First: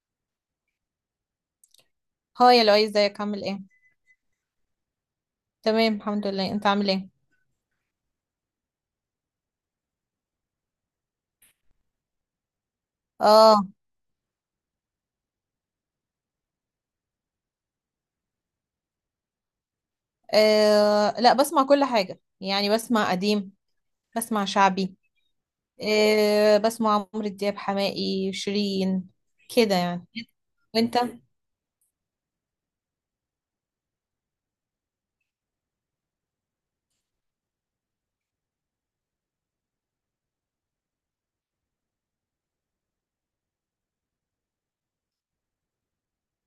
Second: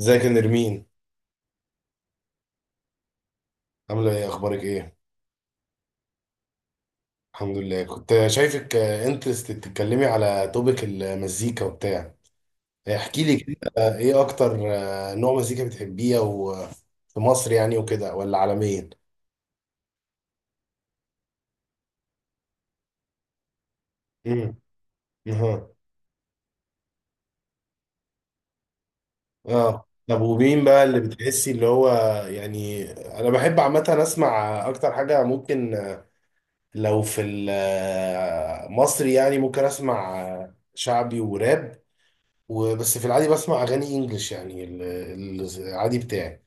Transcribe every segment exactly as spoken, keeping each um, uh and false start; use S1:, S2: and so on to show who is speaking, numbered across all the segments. S1: ازيك يا نرمين؟
S2: هاي يا لؤي، ازيك؟ عامل ايه؟
S1: عامله ايه؟ اخبارك ايه؟
S2: تمام الحمد لله، انت عامل ايه؟
S1: الحمد لله. كنت شايفك انترست تتكلمي على توبيك المزيكا وبتاع. احكي لي
S2: اه.
S1: كده، آه، ايه اكتر آه، نوع مزيكا بتحبيه او آه، في مصر يعني وكده، ولا عالميا؟
S2: آه، لا، بسمع كل حاجه يعني، بسمع قديم، بسمع
S1: امم
S2: شعبي.
S1: اها.
S2: آه بسمع عمرو دياب، حماقي، شيرين كده
S1: اه،
S2: يعني.
S1: طب ومين بقى
S2: وانت
S1: اللي بتحسي اللي هو يعني. انا بحب عامه اسمع اكتر حاجه ممكن، آه، لو في المصري يعني ممكن اسمع آه، شعبي وراب وبس. في العادي بسمع اغاني انجلش يعني، ال- ال- العادي بتاعي.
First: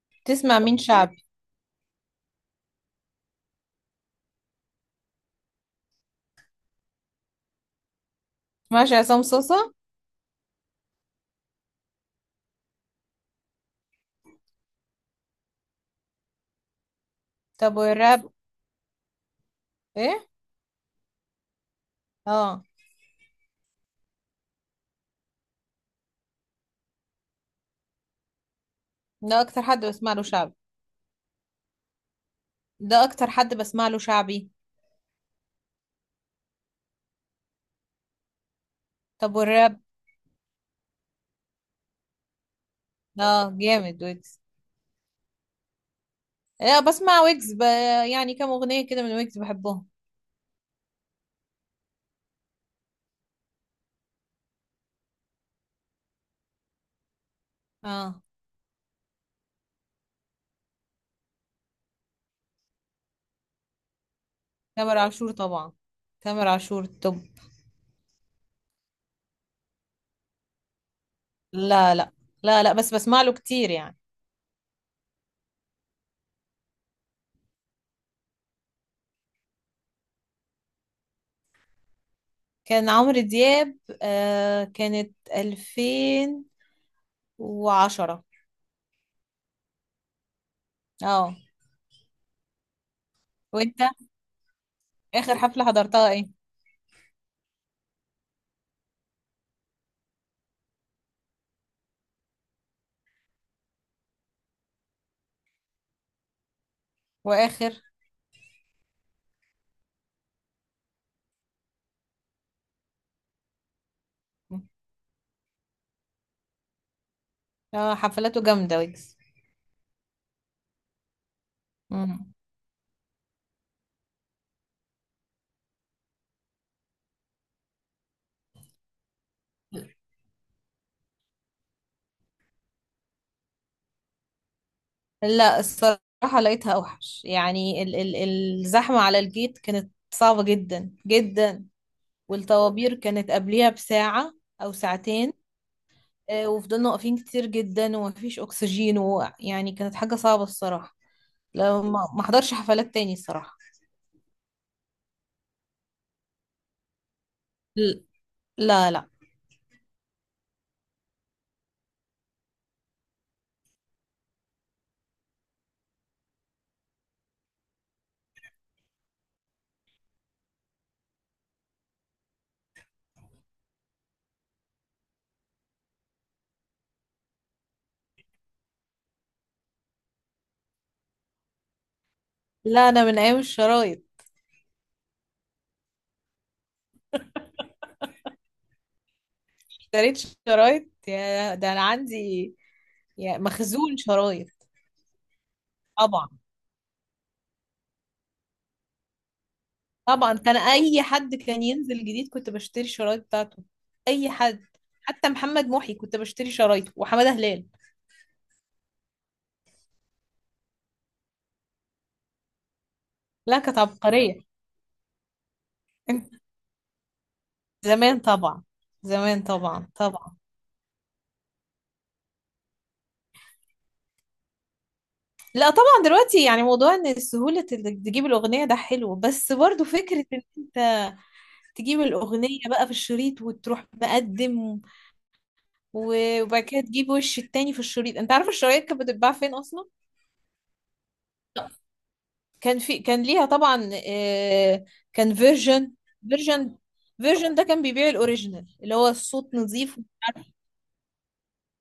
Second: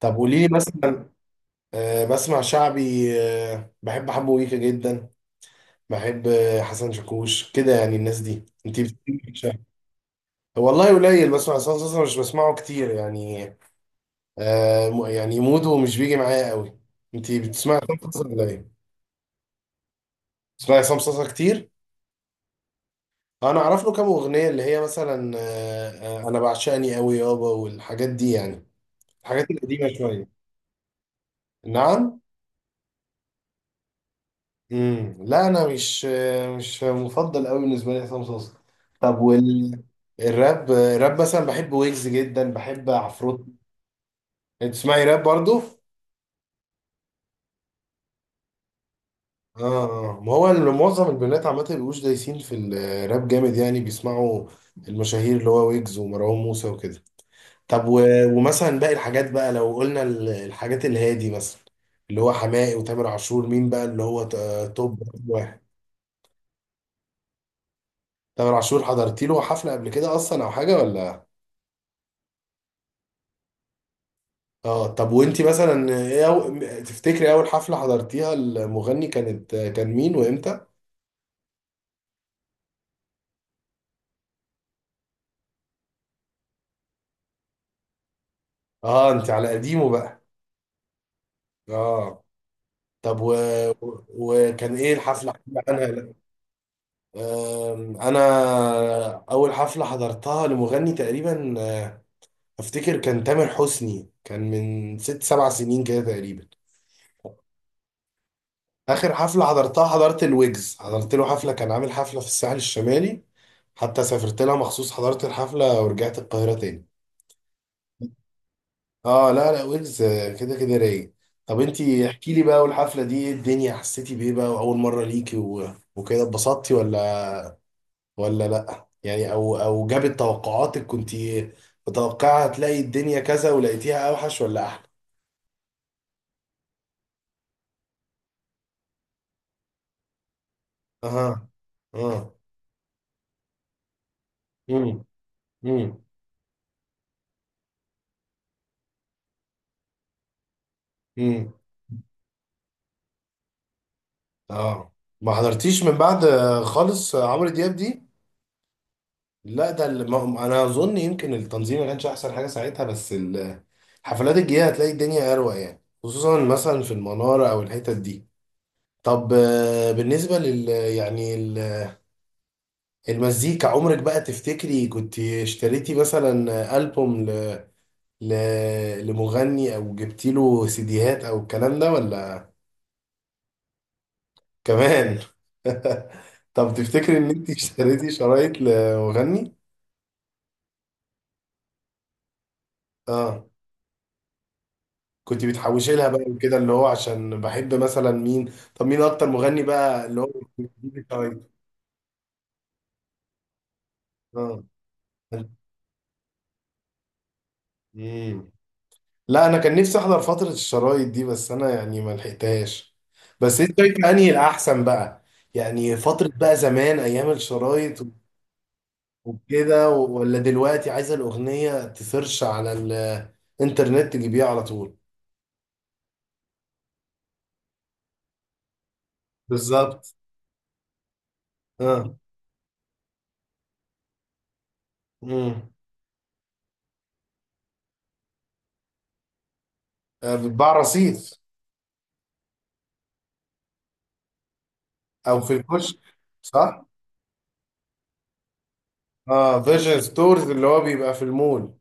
S1: طب قولي لي
S2: تسمع مين
S1: مثلا،
S2: شعبي؟
S1: آه، بسمع شعبي. آه، بحب حمو ويكا جدا. بحب آه، حسن شاكوش، كده يعني. الناس دي انت
S2: ماشي. عصام
S1: بتسمعي شعبي؟
S2: صوصه.
S1: والله قليل بسمع حسن شاكوش، مش بسمعه كتير يعني. آه، م- يعني موده مش بيجي معايا قوي. انت
S2: طب
S1: بتسمعي حسن شاكوش
S2: والراب؟
S1: ولا ايه؟
S2: ايه؟
S1: بتسمعي حسن شاكوش كتير؟
S2: اه.
S1: انا اعرف له كام اغنيه اللي هي مثلا، آه، آه، انا بعشقني قوي يابا والحاجات دي يعني.
S2: ده
S1: الحاجات
S2: اكتر حد
S1: القديمه
S2: بسمع له
S1: شويه.
S2: شعبي.
S1: نعم؟
S2: ده اكتر حد بسمع له شعبي.
S1: امم لا انا مش مش مفضل قوي بالنسبه لي عصام صاصا. طب
S2: طب والراب؟
S1: وال الراب، الراب مثلا بحب ويجز جدا، بحب عفروت.
S2: اه جامد ويجز.
S1: انت تسمعي راب برضو؟
S2: لا بسمع ويجز ب... يعني كام اغنيه كده من ويجز
S1: اه.
S2: بحبهم.
S1: آه. ما هو ال- معظم البنات عامه بيبقوش دايسين في الراب جامد يعني، بيسمعوا المشاهير اللي هو ويجز ومروان موسى وكده. طب و...
S2: اه.
S1: ومثلا باقي الحاجات بقى، لو قلنا ال- الحاجات الهادي مثلا، اللي هو حماقي وتامر عشور، مين بقى اللي هو ت- آه،
S2: تامر
S1: توب
S2: عاشور
S1: واحد؟
S2: طبعا. تامر عاشور. طب،
S1: تامر عاشور حضرتي له حفله قبل كده اصلا او حاجه ولا؟
S2: لا لا. لا لا، بس بسمع له كتير يعني.
S1: اه. طب وانتي مثلا ايه أو... تفتكري اول حفلة حضرتيها المغني كانت كان مين وامتى؟
S2: كان عمرو دياب، آه كانت الفين وعشرة.
S1: اه، انت على قديمه بقى.
S2: اه.
S1: اه، طب و...
S2: وانت،
S1: و- وكان ايه الحفلة؟
S2: اخر
S1: احكي
S2: حفلة حضرتها
S1: عنها.
S2: ايه؟
S1: آم، انا اول حفلة حضرتها لمغني تقريبا، آه، افتكر كان تامر حسني، كان من ست سبع سنين كده تقريبا.
S2: واخر؟
S1: اخر حفلة حضرتها، حضرت الويجز، حضرت له حفلة، كان عامل حفلة في الساحل الشمالي، حتى سافرت لها مخصوص، حضرت الحفلة ورجعت القاهرة تاني.
S2: اه، حفلاته جامدة ويجز.
S1: اه لا لا، ويجز آه، كده كده رايق. طب انتي احكي
S2: مم.
S1: لي بقى، والحفله دي ايه الدنيا؟ حسيتي بايه بقى واول مره ليكي و... وكده اتبسطتي ولا، ولا لا يعني، او او جابت توقعاتك؟ كنتي متوقعه هتلاقي الدنيا كذا ولقيتيها اوحش ولا احلى؟
S2: لا الصراحة لقيتها اوحش، يعني ال ال الزحمة على الجيت كانت صعبة جدا
S1: اها.
S2: جدا،
S1: اه.
S2: والطوابير كانت قبليها بساعة او
S1: امم
S2: ساعتين.
S1: امم
S2: آه، وفضلنا واقفين كتير جدا ومفيش اكسجين، ويعني كانت حاجة صعبة الصراحة.
S1: امم
S2: لو ما ما حضرش حفلات تاني الصراحة.
S1: اه. ما حضرتيش من بعد آه، خالص آه، عمرو دياب دي؟
S2: ل- لا لا.
S1: لا، ده اللي ما انا اظن يمكن التنظيم ما كانش احسن حاجه ساعتها، بس ال- الحفلات الجايه هتلاقي الدنيا اروق يعني، خصوصا مثلا في المناره او الحتت دي. طب، آه، بالنسبه لل يعني ال- المزيكا، عمرك بقى تفتكري كنت اشتريتي مثلا البوم ل... ل... لمغني، او جبتي له سيديهات او الكلام ده ولا؟
S2: لا، انا من ايام الشرايط.
S1: كمان. طب تفتكري ان انت اشتريتي شرايط لمغني؟
S2: اشتريت شرايط، يا ده انا عندي يا
S1: اه،
S2: مخزون شرايط.
S1: كنت بتحوشي لها
S2: طبعا
S1: بقى وكده اللي هو عشان بحب مثلا مين؟ طب مين اكتر مغني بقى اللي هو
S2: طبعا. كان اي حد
S1: بتاعي؟
S2: كان ينزل جديد كنت بشتري الشرايط بتاعته. اي
S1: اه.
S2: حد. حتى محمد محي كنت بشتري شرايطه، وحمادة هلال.
S1: مم. لا انا كان نفسي احضر فترة الشرايط دي بس انا يعني ما لحقتهاش.
S2: لا
S1: بس
S2: كانت
S1: انت شايف انهي
S2: عبقرية.
S1: الاحسن بقى؟ يعني فترة بقى زمان ايام الشرايط
S2: زمان طبعا. زمان طبعا
S1: وكده،
S2: طبعا.
S1: ولا دلوقتي عايزة الاغنية تسيرش على الانترنت تجيبيها على طول؟
S2: لا طبعا دلوقتي، يعني موضوع ان سهولة انك تجيب الاغنية ده حلو، بس برضو
S1: بالظبط.
S2: فكرة ان انت تجيب
S1: اه.
S2: الاغنية بقى في الشريط وتروح مقدم،
S1: امم.
S2: و- وبعد كده تجيب وش التاني في الشريط. انت عارف الشرايط كانت بتتباع فين اصلا؟
S1: بتباع رصيف
S2: كان في، كان ليها طبعا، آه، كان
S1: او في
S2: فيرجن.
S1: الكشك؟
S2: فيرجن.
S1: صح.
S2: فيرجن ده كان بيبيع الاوريجينال، اللي هو الصوت
S1: اه،
S2: نظيف
S1: فيجن
S2: ومش عارف.
S1: ستورز اللي هو بيبقى في المول.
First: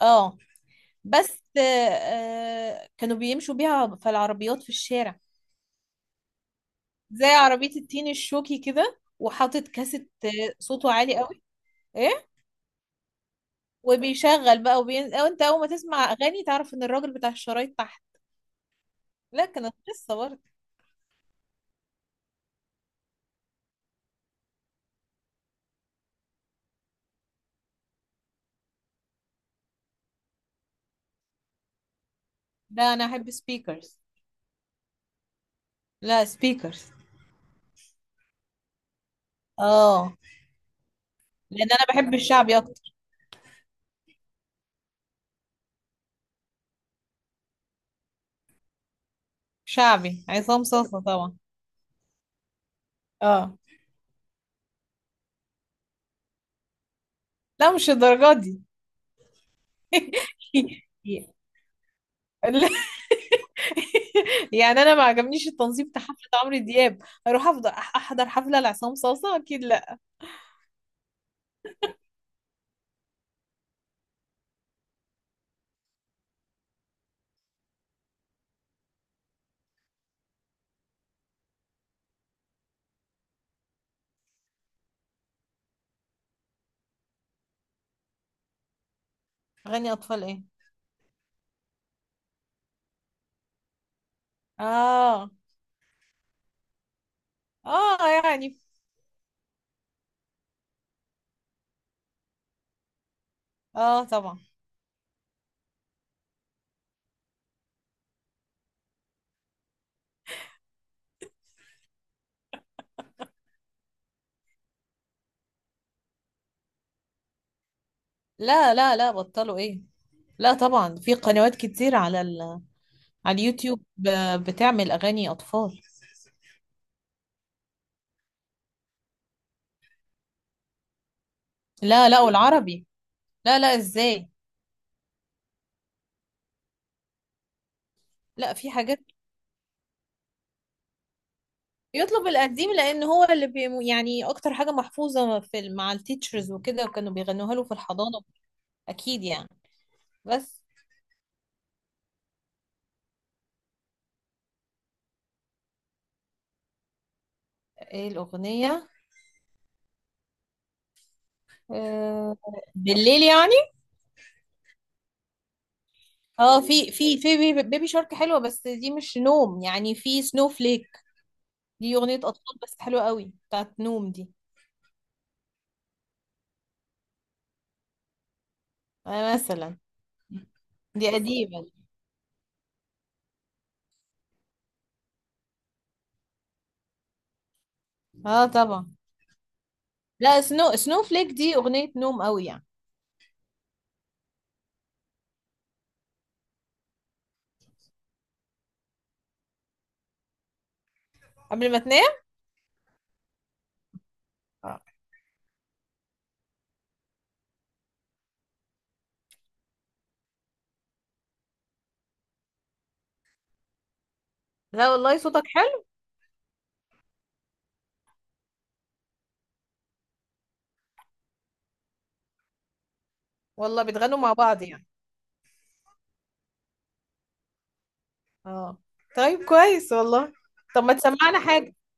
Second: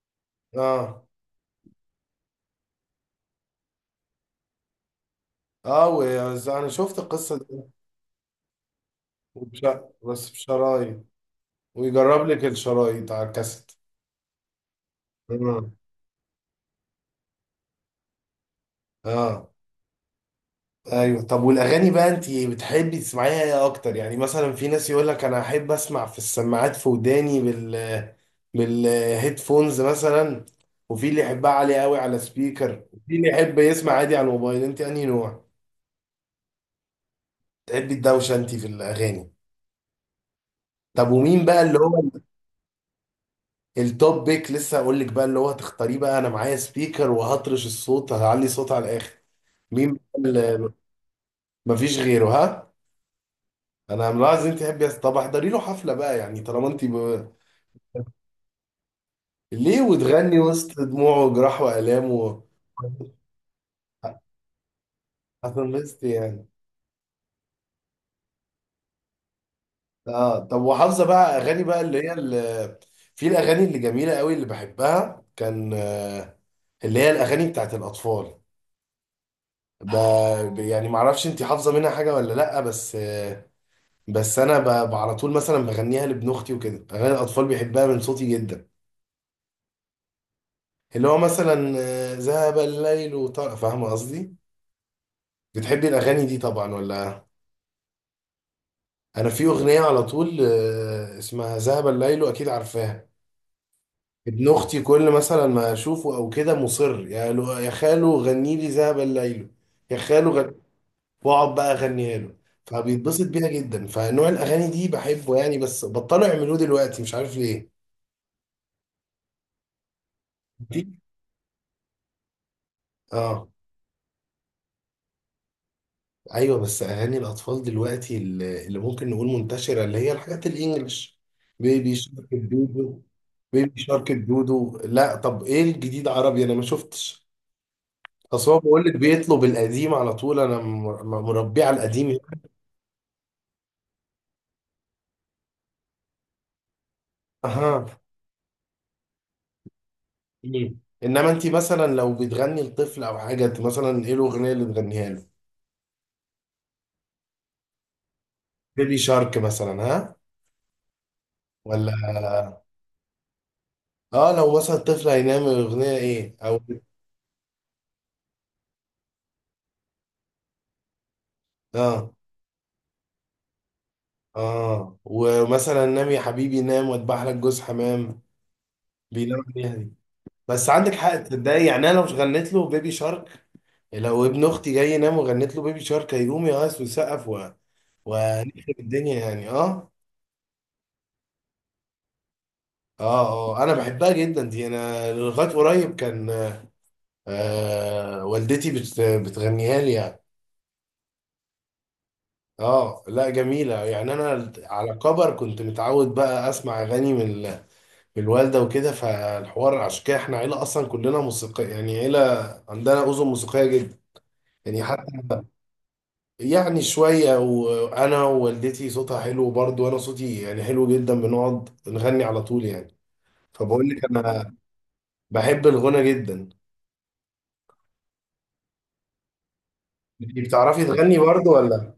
S2: اه،
S1: اه.
S2: بس، آه، آه، كانوا بيمشوا بيها في العربيات في الشارع،
S1: اه، وز- انا شفت
S2: زي
S1: القصه دي.
S2: عربية التين الشوكي كده
S1: وبش...
S2: وحاطط كاسيت، آه،
S1: بس
S2: صوته
S1: بشرايط؟
S2: عالي قوي.
S1: ويجرب
S2: ايه.
S1: لك الشرايط على الكاسيت.
S2: وبيشغل بقى، وبين... أو انت اول
S1: اه.
S2: ما تسمع اغاني تعرف ان الراجل بتاع الشرايط تحت. لا
S1: اه.
S2: كانت قصة برضه.
S1: ايوه، طب والاغاني بقى انت بتحبي تسمعيها ايه اكتر؟ يعني مثلا في ناس يقول لك انا احب اسمع في السماعات في وداني بال بالهيدفونز مثلا، وفي اللي يحبها عالية قوي على سبيكر،
S2: لا انا
S1: وفي اللي
S2: احب
S1: يحب يسمع
S2: سبيكرز.
S1: عادي على الموبايل. انت انهي نوع؟
S2: لا سبيكرز.
S1: تحبي الدوشه انت في الاغاني؟
S2: اه،
S1: طب ومين بقى
S2: لان
S1: اللي
S2: انا بحب
S1: هو
S2: الشعبي اكتر.
S1: التوب بيك؟ لسه هقول لك بقى اللي هو هتختاريه بقى. انا معايا سبيكر وهطرش الصوت، هعلي صوت على الاخر. مين بقى
S2: شعبي عصام
S1: اللي
S2: صاصة طبعا.
S1: مفيش غيره ها؟
S2: اه.
S1: انا ملاحظ انت تحبي أس- طب احضري له حفله بقى يعني، طالما انت ب...
S2: لا مش الدرجات دي.
S1: ليه؟ وتغني وسط دموعه وجراح والامه؟
S2: لا. يعني انا ما عجبنيش التنظيم
S1: هتنبسط
S2: بتاع حفلة
S1: يعني.
S2: عمرو دياب، اروح افضل أح- احضر حفلة لعصام صاصة؟ اكيد لا.
S1: اه. طب وحافظه بقى اغاني بقى اللي هي اللي... في الاغاني اللي جميله قوي اللي بحبها كان، آه، اللي هي الاغاني بتاعت الاطفال. ب... ب- يعني معرفش انت حافظه منها حاجه ولا لا، بس بس انا ب- ب- على طول مثلا بغنيها لابن اختي وكده. اغاني الاطفال بيحبها من صوتي جدا.
S2: اغاني اطفال ايه؟
S1: اللي هو مثلا آه، ذهب الليل وطار، فاهمه قصدي؟
S2: اه.
S1: بتحبي الاغاني دي طبعا ولا؟
S2: اه يعني.
S1: انا في اغنيه على طول آه، اسمها ذهب الليل، واكيد عارفاها.
S2: اه طبعا.
S1: ابن اختي كل مثلا ما اشوفه او كده مصر، يا لو- يا خالو غني لي ذهب الليل، يا خالو غن... واقعد بقى اغنيها له، فبيتبسط بيها جدا. فنوع الاغاني دي بحبه يعني، بس بطلوا يعملوه دلوقتي، مش عارف ليه.
S2: لا لا لا، بطلوا ايه؟ لا
S1: دي-
S2: طبعا، في قنوات كتير على ال... على
S1: اه.
S2: اليوتيوب ب- بتعمل اغاني اطفال.
S1: ايوه، بس اغاني الاطفال دلوقتي اللي اللي ممكن نقول منتشره اللي هي الحاجات الانجليش، بيبي
S2: لا لا،
S1: شارك
S2: والعربي.
S1: الدودو.
S2: لا لا،
S1: بيبي شارك
S2: ازاي؟
S1: الدودو. لا طب ايه الجديد عربي؟ انا ما شفتش. اصل
S2: لا
S1: هو
S2: في
S1: بقول لك
S2: حاجات.
S1: بيطلب القديم على طول، انا م- م- مربيه على القديم.
S2: يطلب القديم لان هو اللي بي... يعني اكتر حاجة محفوظة في ال- مع التيتشرز وكده، وكانوا بيغنوها له في
S1: اها.
S2: الحضانة اكيد يعني. بس
S1: مم. انما انت مثلا لو بتغني لطفل او حاجه، انت مثلا ايه الاغنيه اللي بتغنيها له؟
S2: ايه الاغنية؟
S1: بيبي شارك مثلا ها، ولا؟
S2: آه، بالليل يعني.
S1: اه، لو مثلا الطفل هينام اغنيه ايه او؟
S2: اه في في في بيبي، بيبي شارك حلوة، بس دي مش نوم يعني. في سنو فليك، دي
S1: اه.
S2: أغنية أطفال بس حلوة قوي، بتاعت نوم دي.
S1: اه، ومثلا نام يا حبيبي نام واتبع لك جوز حمام؟
S2: آه،
S1: بينام عليها
S2: مثلا.
S1: دي؟ بس عندك
S2: دي
S1: حق
S2: قديمة
S1: تصدقي
S2: دي.
S1: يعني، انا لو غنيت له بيبي شارك، لو ابن اختي جاي ينام وغنيت له بيبي شارك، هيقوم يقص ويسقف و...
S2: اه
S1: ونخرب
S2: طبعا.
S1: الدنيا يعني. اه.
S2: لا سنو، سنو فليك دي أغنية نوم قوي يعني.
S1: اه. اه، انا بحبها جدا دي، انا لغايه قريب كان، آه والدتي بت... بتغنيها لي يعني.
S2: قبل ما تنام.
S1: اه، لا جميله يعني. انا على كبر كنت متعود بقى اسمع اغاني من بالوالدة وكده، فالحوار عشان كده احنا عيلة أصلا كلنا موسيقية يعني، عيلة عندنا أذن موسيقية جدا يعني.
S2: لا والله
S1: حتى
S2: صوتك حلو.
S1: يعني شوية، وأنا ووالدتي صوتها حلو برضه وأنا صوتي يعني حلو جدا، بنقعد نغني على طول يعني.
S2: والله
S1: فبقول لك
S2: بتغنوا مع
S1: أنا
S2: بعض يعني.
S1: بحب الغنى جدا.
S2: اه. طيب كويس والله.
S1: انتي بتعرفي
S2: طب ما
S1: تغني
S2: تسمعنا
S1: برضه
S2: حاجة.
S1: ولا؟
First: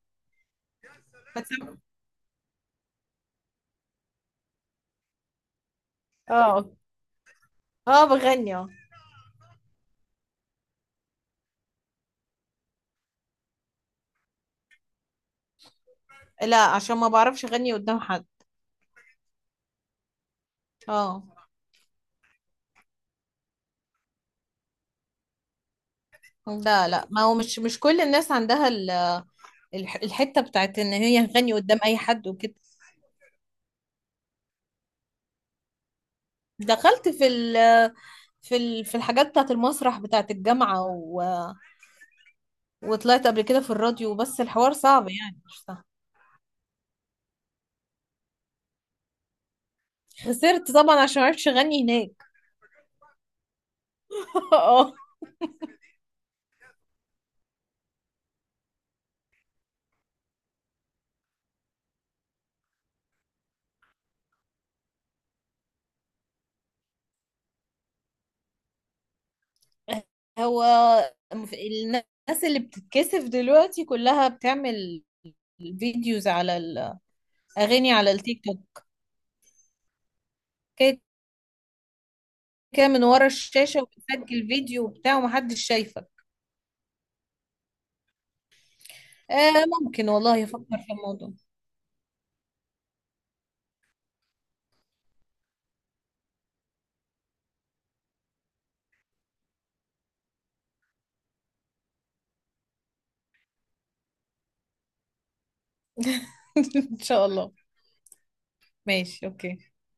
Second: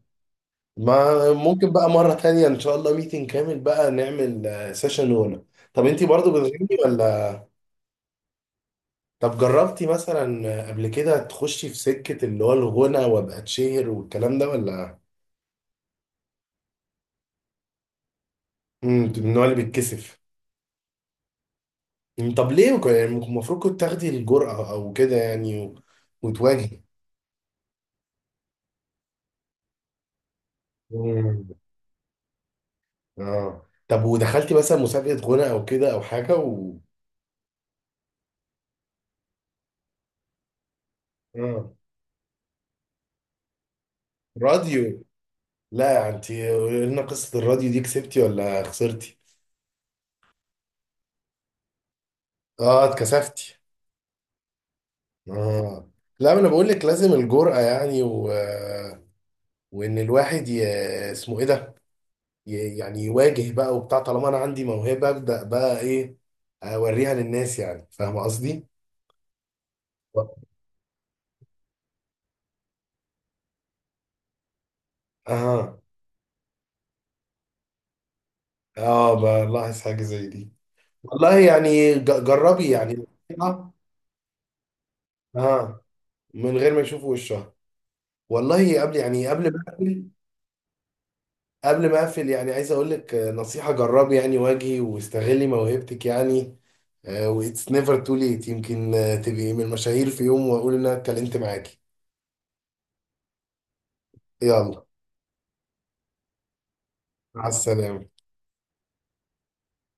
S1: ما
S2: ما
S1: ممكن
S2: تسمع.
S1: بقى مرة تانية إن شاء الله، ميتنج كامل بقى نعمل سيشن غنى. طب أنتي برضه
S2: اه.
S1: بتغني ولا؟
S2: اه بغني اه.
S1: طب جربتي مثلا قبل كده تخشي في سكة اللي هو الغنى وابقى اتشهر والكلام ده ولا؟
S2: لا عشان ما بعرفش اغني قدام حد.
S1: امم من النوع اللي بيتكسف.
S2: اه.
S1: مم، طب ليه؟ وك- يعني المفروض كنت تاخدي الجرأة او كده يعني و... وتواجهي.
S2: لا لا، ما هو مش مش كل الناس عندها ال- الح- الحتة بتاعت ان هي
S1: مم،
S2: تغني قدام اي حد وكده.
S1: اه. طب ودخلتي مثلا مسابقة غنى او كده او حاجة و؟
S2: دخلت في ال، في ال- في الحاجات بتاعت المسرح بتاعت الجامعة و...
S1: اه،
S2: وطلعت قبل كده في الراديو، بس الحوار
S1: راديو؟
S2: صعب يعني، مش سهل.
S1: لا انت قولي لنا قصة الراديو دي، كسبتي ولا خسرتي؟
S2: خسرت طبعا عشان معرفش اغني هناك.
S1: اه، اتكسفتي.
S2: اه.
S1: اه، لا ما انا بقول لك لازم الجرأة يعني و... وان الواحد ي... اسمه ايه ده ي- يعني يواجه بقى وبتاع، طالما انا عندي موهبه ابدا بقى ايه، اوريها للناس يعني، فاهم قصدي؟
S2: هو في- الناس اللي بتتكسف دلوقتي كلها بتعمل
S1: اها،
S2: فيديوز على الاغاني على التيك توك
S1: اه، بلاحظ حاجه زي دي.
S2: كده،
S1: والله يعني ج- جربي
S2: كده من
S1: يعني.
S2: ورا
S1: اه،
S2: الشاشة وبتسجل فيديو وبتاع ومحدش
S1: آه،
S2: شايفك.
S1: من غير ما يشوفوا وشها. والله قبل يعني، قبل ما
S2: آه
S1: اقفل،
S2: ممكن والله افكر في الموضوع.
S1: قبل ما اقفل يعني، عايز اقول لك آه، نصيحه، جربي يعني، واجهي واستغلي موهبتك يعني. واتس نيفر تو ليت، يمكن آه، تبقي من المشاهير في يوم واقول ان انا اتكلمت معاكي. يلا،
S2: ان شاء
S1: مع
S2: الله.
S1: السلامه.
S2: ماشي اوكي. يلا.